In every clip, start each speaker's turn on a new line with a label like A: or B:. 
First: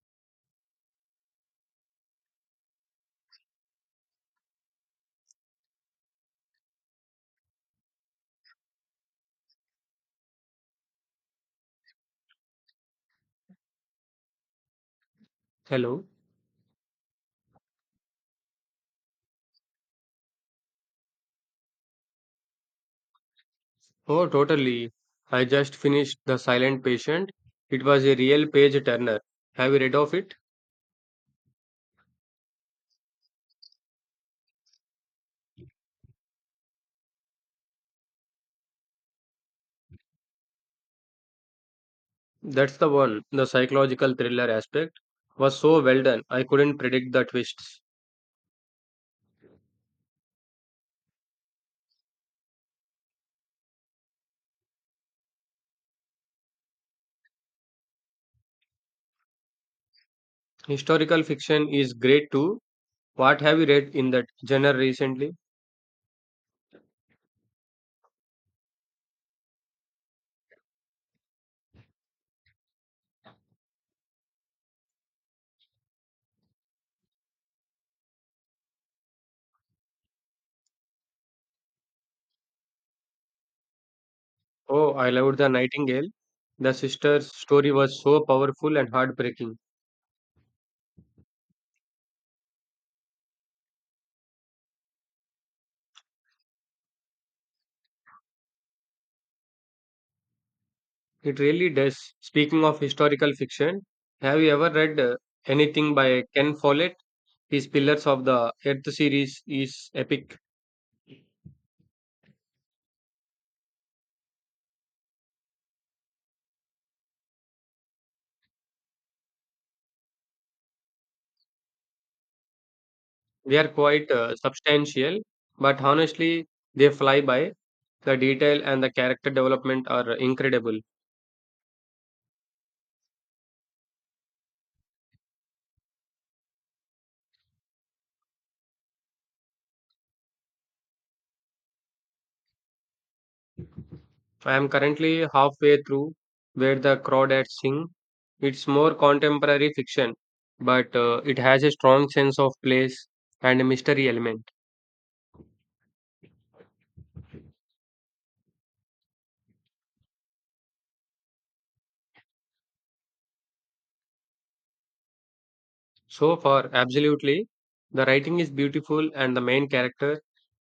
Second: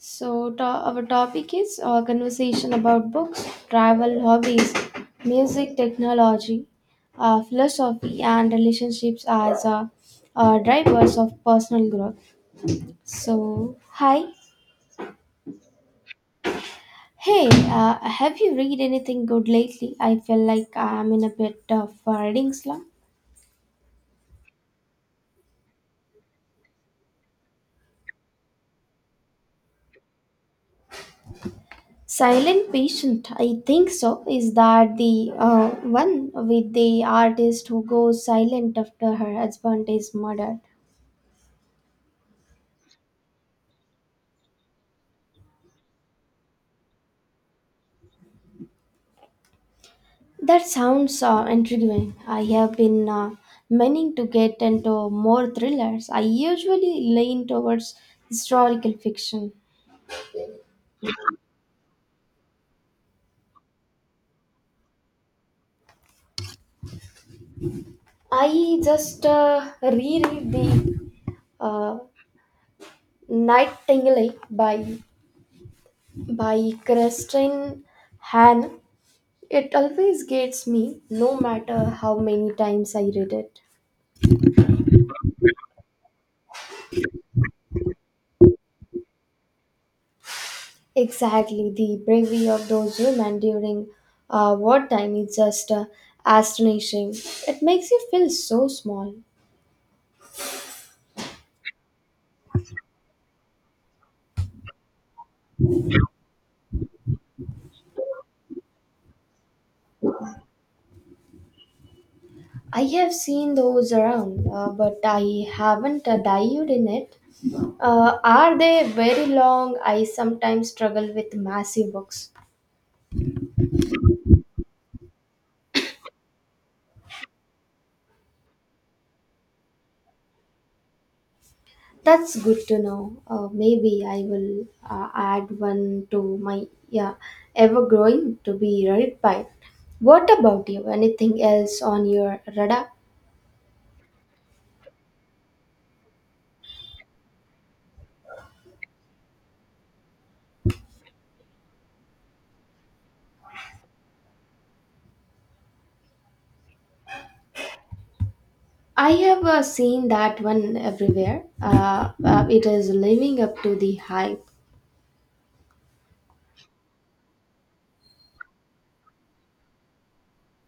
A: So, our topic is conversation about books, travel, hobbies, music, technology, philosophy, and relationships as drivers of personal growth. So, hi.
B: Hello.
A: Hey, have you read anything good lately? I feel like I'm in a bit of a reading slump.
B: Oh, totally. I just finished The Silent Patient. It was a real page turner. Have you read of it?
A: Silent Patient, I think so. Is that the one with the artist who goes silent after her husband is murdered?
B: That's the one. The psychological thriller aspect was so well done. I couldn't predict the twists.
A: That sounds intriguing. I have been meaning to get into more thrillers. I usually lean towards historical fiction.
B: Historical fiction is great too. What have you read in that genre recently?
A: I just reread the uh, Nightingale by Christine Hahn. It always gets me, no matter how many times I read it.
B: Oh, I loved The Nightingale. The sister's story was so powerful and heartbreaking.
A: Exactly, the bravery of those women during wartime is just astonishing. It makes you feel so small.
B: It really does. Speaking of historical fiction, have you ever read anything by Ken Follett? These pillars of the Earth series is epic.
A: I have seen those around, but I haven't dived in it. Are they very long? I sometimes struggle with massive books.
B: They are quite substantial, but honestly, they fly by. The detail and the character development are incredible.
A: That's good to know. Maybe I will add one to my yeah, ever growing to be read by. What about you? Anything else on your radar?
B: I am currently halfway through Where the Crawdads Sing. It's more contemporary fiction, but it has a strong sense of place and a mystery element.
A: I have seen that one everywhere. It is living up to the hype.
B: So far, absolutely, the writing is beautiful and the main character,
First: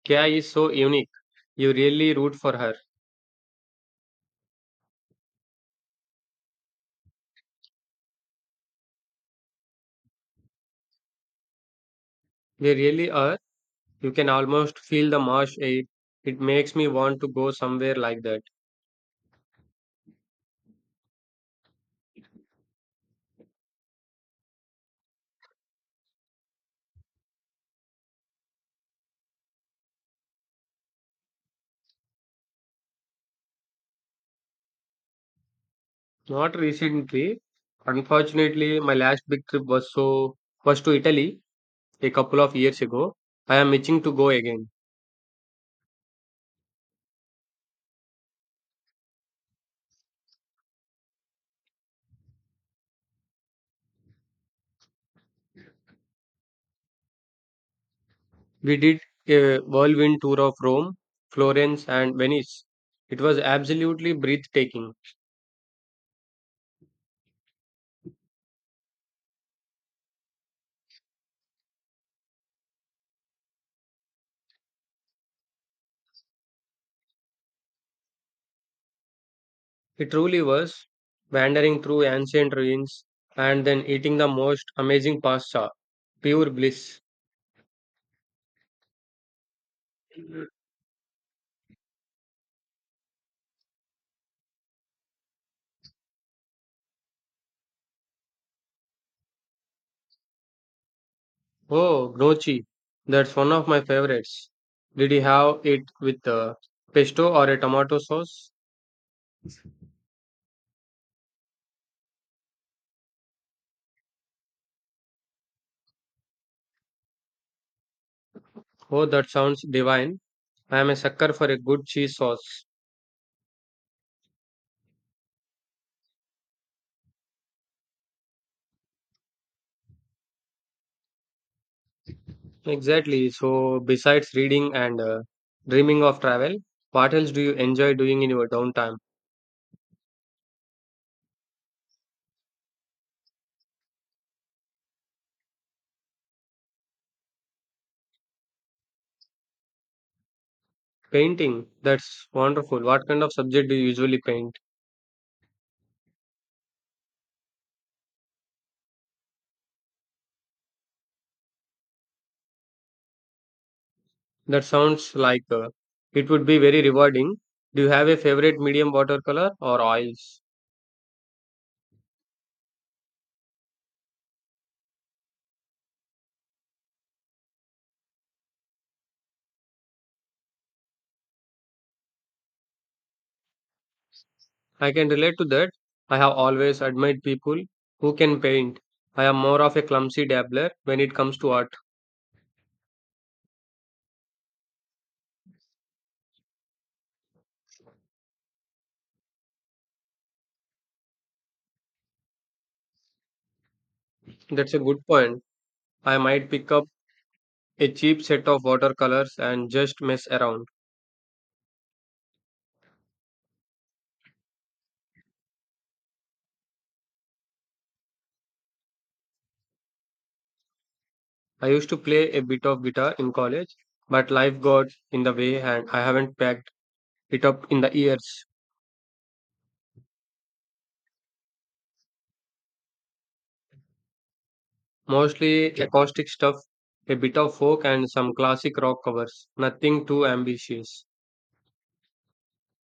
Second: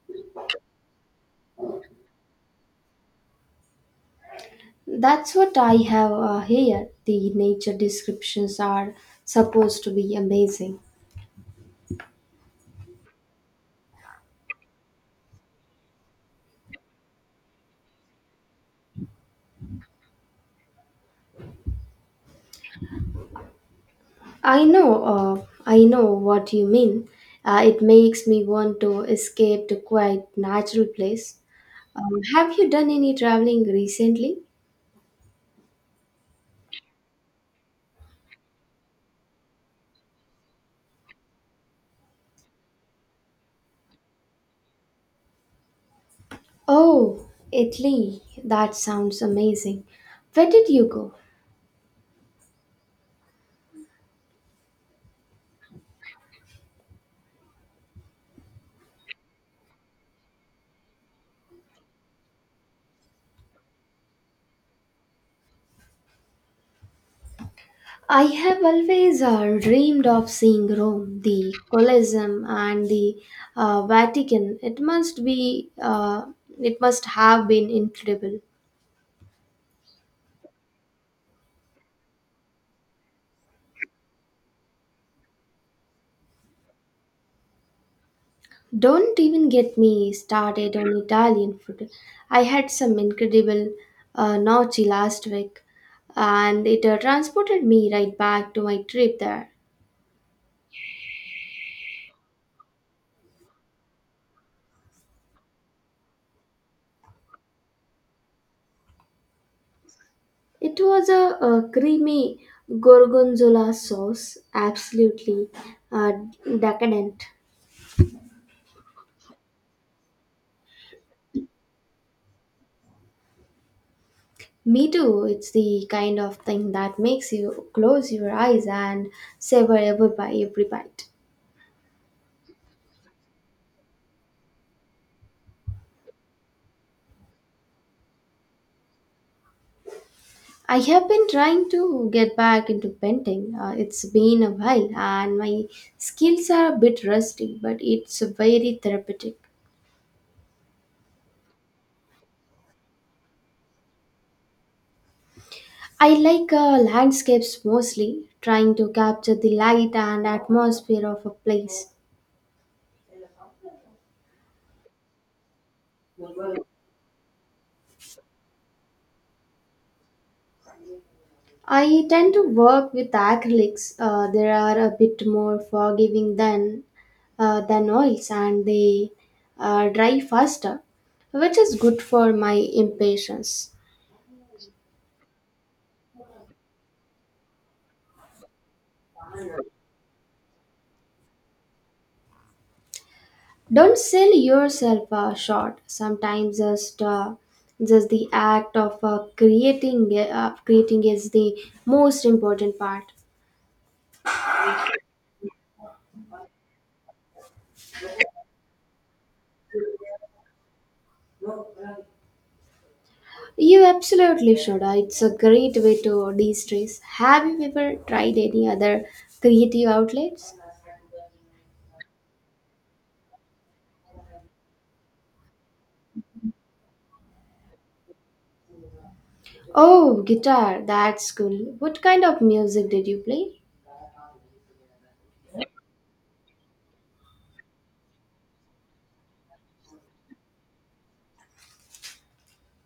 B: Kya, is so unique. You really root for her.
A: That's what I have here. The nature descriptions are supposed to be amazing.
B: They really are. You can almost feel the marsh air. It makes me want to go somewhere like that.
A: I know what you mean. It makes me want to escape to quite natural place. Have you done any traveling recently?
B: Not recently. Unfortunately, my last big trip was to Italy a couple of years ago. I am itching to go again.
A: Oh, Italy. That sounds amazing. Where did you go?
B: We did a whirlwind tour of Rome, Florence, and Venice. It was absolutely breathtaking.
A: I have always dreamed of seeing Rome, the Colosseum, and the Vatican. It must have been incredible.
B: It truly was. Wandering through ancient ruins and then eating the most amazing pasta. Pure bliss.
A: Don't even get me started on Italian food. I had some incredible gnocchi last week, and it transported me right back to my trip there.
B: Oh, gnocchi. That's one of my favorites. Did you have it with pesto or a tomato sauce?
A: It was a creamy gorgonzola sauce, absolutely uh, decadent.
B: Oh, that sounds divine. I am a sucker for a good cheese sauce.
A: Me too. It's the kind of thing that makes you close your eyes and savor every bite. Every bite.
B: Exactly. So, besides reading and dreaming of travel, what else do you enjoy doing in your downtime?
A: I have been trying to get back into painting. It's been a while, and my skills are a bit rusty, but it's very therapeutic.
B: Painting. That's wonderful. What kind of subject do you usually paint?
A: I like landscapes mostly, trying to capture the light and atmosphere of a place.
B: That sounds like it would be very rewarding. Do you have a favorite medium watercolor or oils?
A: I tend to work with acrylics. They are a bit more forgiving than oils, and they dry faster, which is good for my impatience.
B: I can relate to that. I have always admired people who can paint. I am more of a clumsy dabbler when it comes to art.
A: Don't sell yourself short. Sometimes just the act of creating is the most important part.
B: That's a good point. I might pick up a cheap set of watercolors and just mess around.
A: You absolutely should. It's a great way to de-stress. Have you ever tried any other creative outlets?
B: I used to play a bit of guitar in college, but life got in the way and I haven't packed it up in the years.
A: Oh, guitar, that's cool. What kind of music did you play?
B: Mostly acoustic stuff, a bit of folk and some classic rock covers. Nothing too ambitious.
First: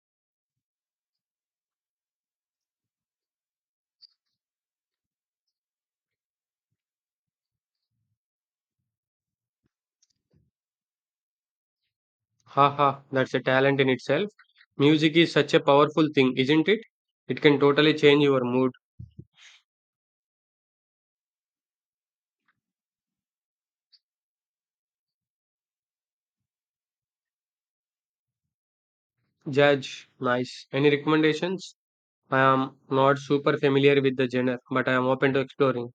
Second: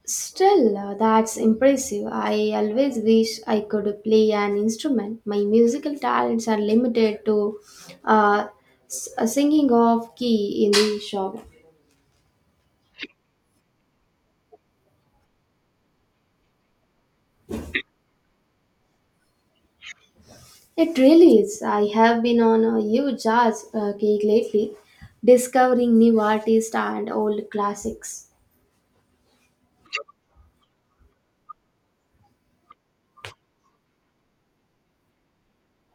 A: Still, that's impressive. I always wish I could play an instrument. My musical talents are limited to uh, singing off key in the shower.
B: Haha, that's a talent in itself. Music is such a powerful thing, isn't it? It can totally change your mood.
A: It really is. I have been on a huge jazz kick lately, discovering new artists and old classics.
B: Judge, nice. Any recommendations? I am not super familiar with the genre, but I am open to exploring.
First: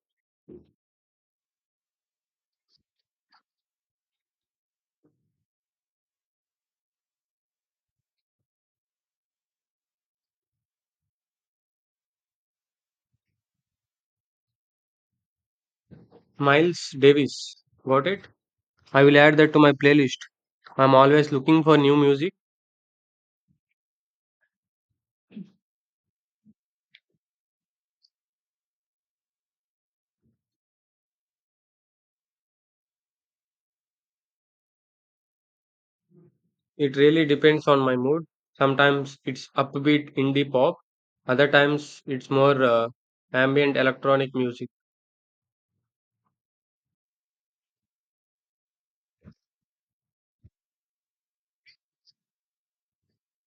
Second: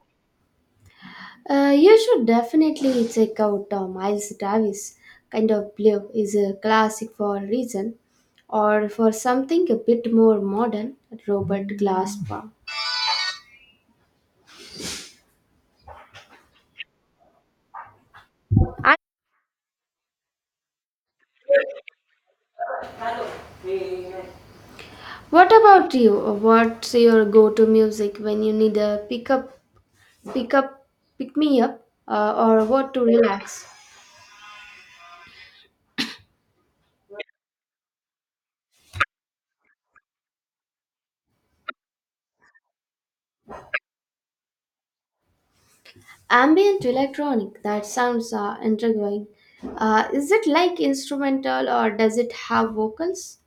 A: You should definitely check out Miles Davis. Kind of Blue is a classic for a reason, or for something a bit more modern, Robert Glasper.
B: Miles Davis, got it?
A: And
B: I will add that to my playlist. I am always looking for new music.
A: what about you? What's your go-to music when you need a pick up, pick up, pick me up, or what to relax?
B: It really depends on my mood. Sometimes it's upbeat indie pop, other times it's more ambient electronic music.
A: Ambient electronic. That sounds intriguing. Is it like instrumental or does it have vocals?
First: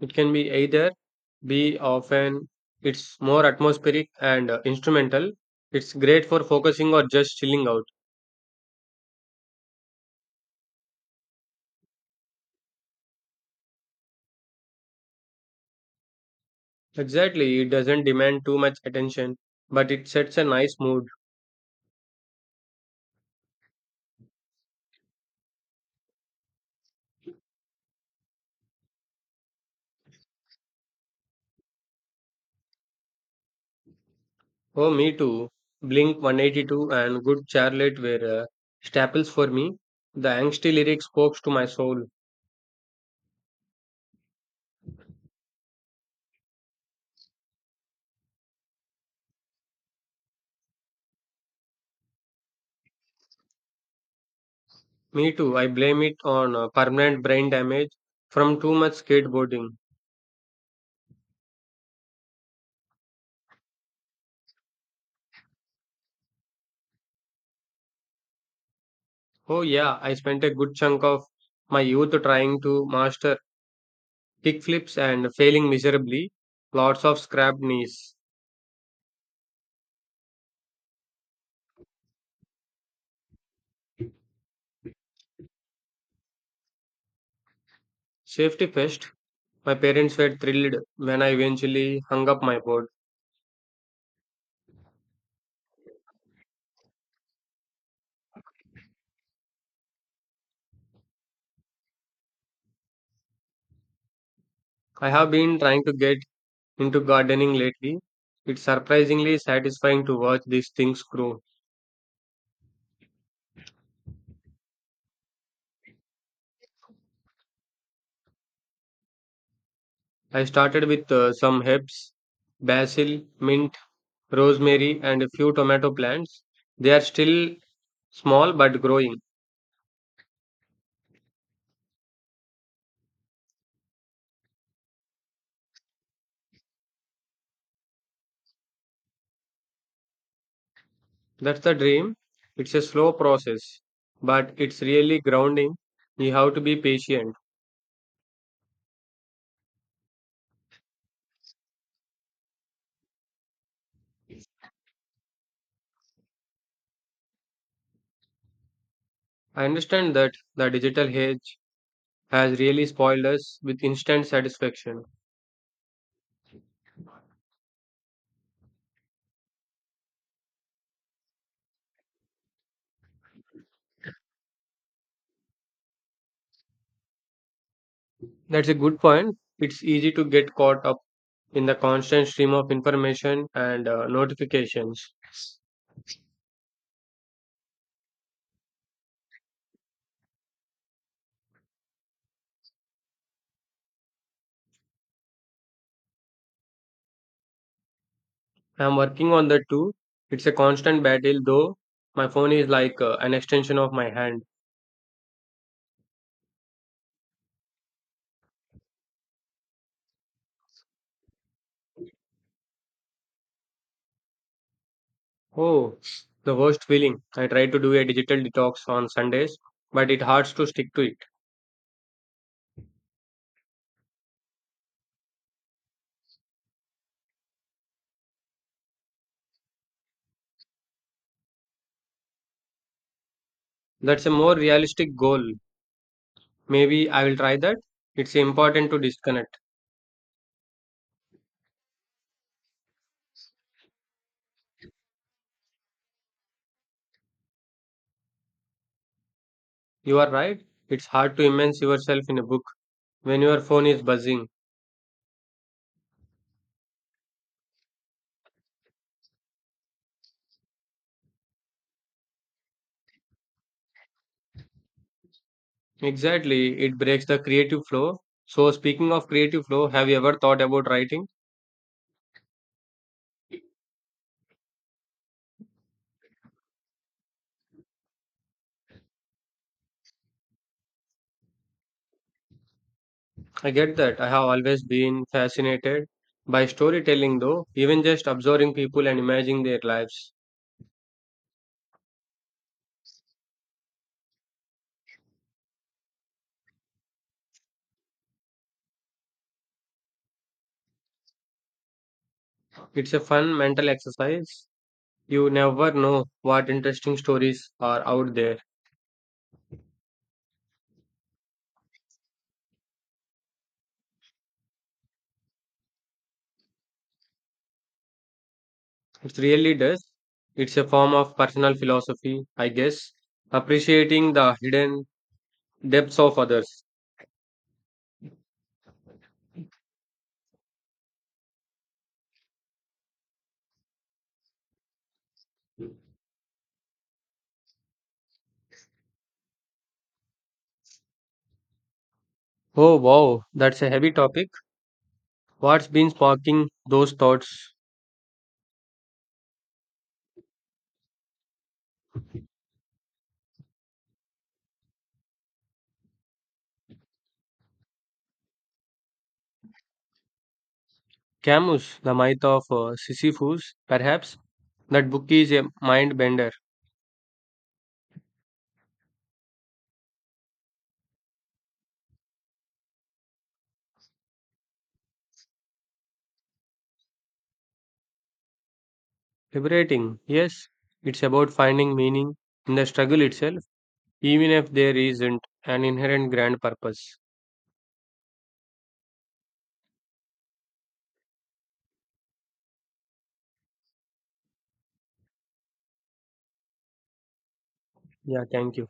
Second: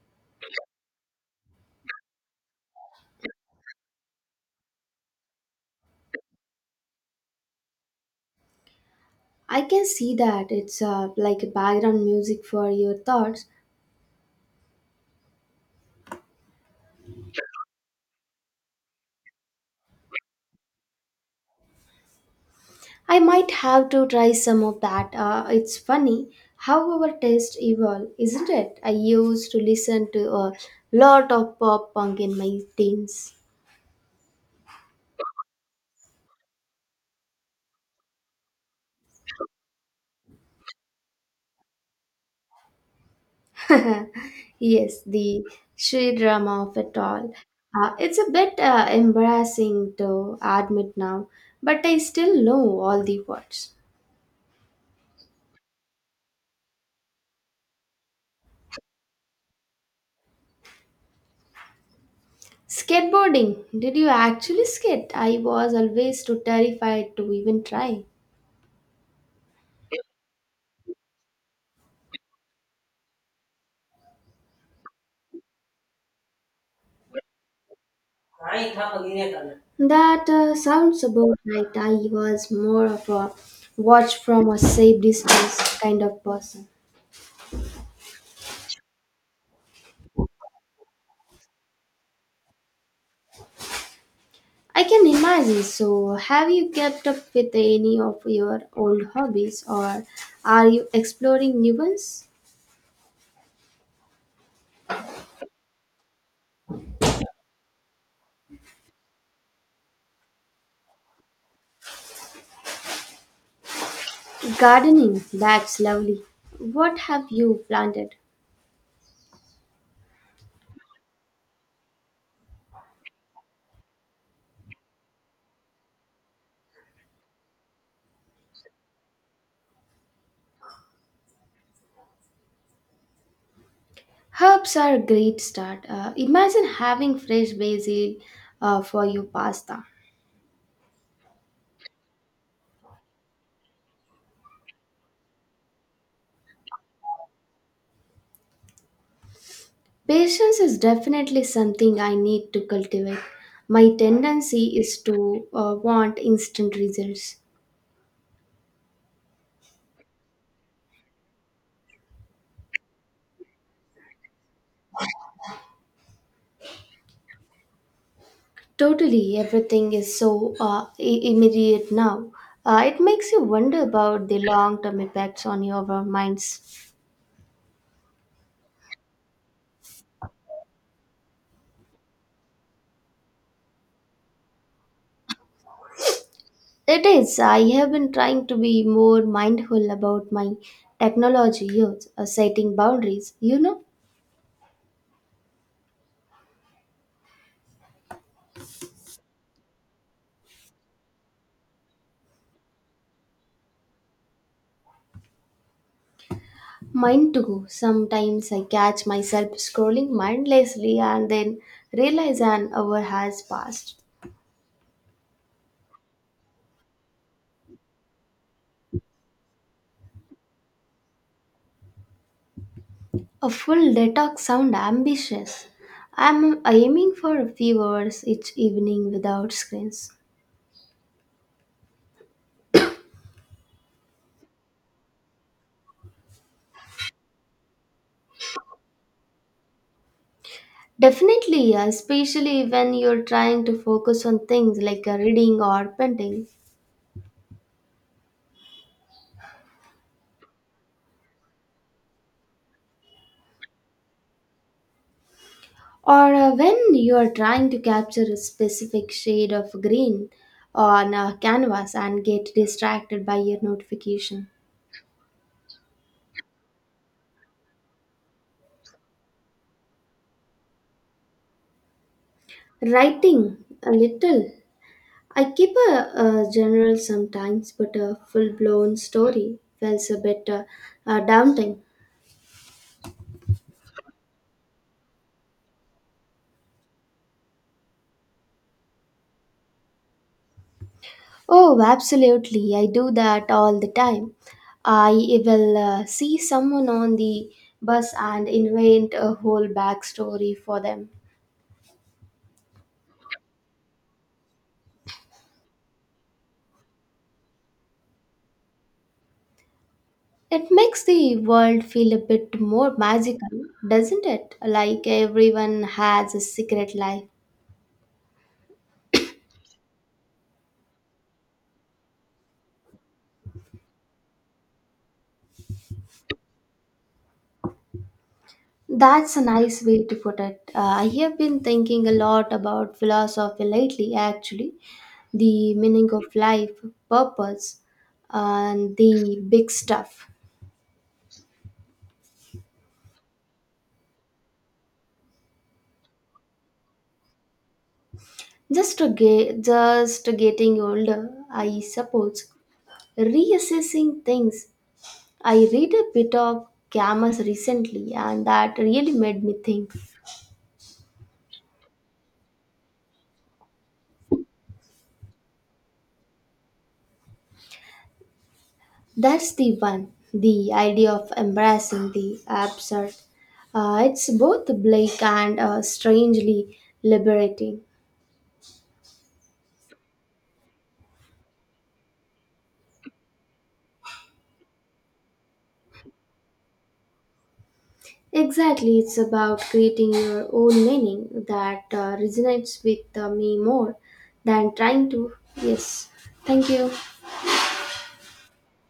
B: It can be either, be often it's more atmospheric and instrumental. It's great for focusing or just chilling out.
A: I can see that it's like a background music for your thoughts.
B: Exactly, it doesn't demand too much attention, but it sets a nice mood.
A: I might have to try some of that. It's funny how our taste evolve, isn't it? I used to listen to a lot of pop punk in my teens.
B: Oh, me too. Blink 182 and Good Charlotte were staples for me. The angsty lyric spoke to my soul.
A: yes, the sheer drama of it all. It's a bit embarrassing to admit now, but I still know all the words.
B: Me too. I blame it on permanent brain damage from too much skateboarding.
A: Skateboarding. Did you actually skate? I was always too terrified to even try.
B: Oh, yeah, I spent a good chunk of my youth trying to master kickflips and failing miserably, lots of scrapped knees.
A: That sounds about right. I was more of a watch from a safe distance kind of person.
B: Safety first, my parents were thrilled when I eventually hung up my board.
A: I can imagine. So, have you kept up with any of your old hobbies or are you exploring new ones?
B: I have been trying to get into gardening lately. It's surprisingly satisfying to watch these things grow.
A: Gardening. That's lovely. What have you planted?
B: I started with some herbs, basil, mint, rosemary, and a few tomato plants. They are still small but growing.
A: Herbs are a great start. Imagine having fresh basil for your pasta.
B: That's the dream. It's a slow process, but it's really grounding. You have to be patient.
A: Patience is definitely something I need to cultivate. My tendency is to want instant results.
B: I understand that the digital age has really spoiled us with instant satisfaction.
A: Totally, everything is so immediate now. It makes you wonder about the long term effects on your minds.
B: That's a good point. It's easy to get caught up in the constant stream of information and notifications.
A: It is. I have been trying to be more mindful about my technology use, setting boundaries, you know.
B: I'm working on that too. It's a constant battle though. My phone is like an extension of my hand.
A: Mine too. Sometimes I catch myself scrolling mindlessly and then realize an hour has passed.
B: Oh, the worst feeling. I try to do a digital detox on Sundays, but it hurts to stick to it.
A: A full detox sound ambitious. I'm aiming for a few hours each evening without screens.
B: That's a more realistic goal. Maybe I will try that. It's important to disconnect.
A: Definitely, especially when you're trying to focus on things like reading or painting,
B: You are right. It's hard to immerse yourself in a book when your phone is buzzing.
A: or when you are trying to capture a specific shade of green on a canvas and get distracted by your notification.
B: Exactly, it breaks the creative flow. So, speaking of creative flow, have you ever thought about writing?
A: Writing a little. I keep a journal sometimes, but a full blown story feels a bit daunting.
B: I get that. I have always been fascinated by storytelling, though, even just observing people and imagining their lives.
A: Oh, absolutely. I do that all the time. I will see someone on the bus and invent a whole backstory for them.
B: It's a fun mental exercise. You never know what interesting stories are out there.
A: It makes the world feel a bit more magical, doesn't it? Like everyone has a secret life.
B: It really does. It's a form of personal philosophy, I guess, appreciating the hidden depths of others.
A: That's a nice way to put it. I have been thinking a lot about philosophy lately, actually, the meaning of life, purpose, and the big stuff.
B: Oh wow, that's a heavy topic. What's been sparking those thoughts?
A: Just getting older, I suppose, reassessing things. I read a bit of Camus recently, and that really made me think.
B: Camus, The Myth of Sisyphus, perhaps? That book is a mind bender.
A: That's the one, the idea of embracing the absurd. It's both bleak and strangely liberating.
B: Liberating, yes. It's about finding meaning in the struggle itself, even if there isn't an inherent grand purpose.
A: Exactly, it's about creating your own meaning that resonates with me more than trying to. Yes, thank you.
B: Yeah, thank you.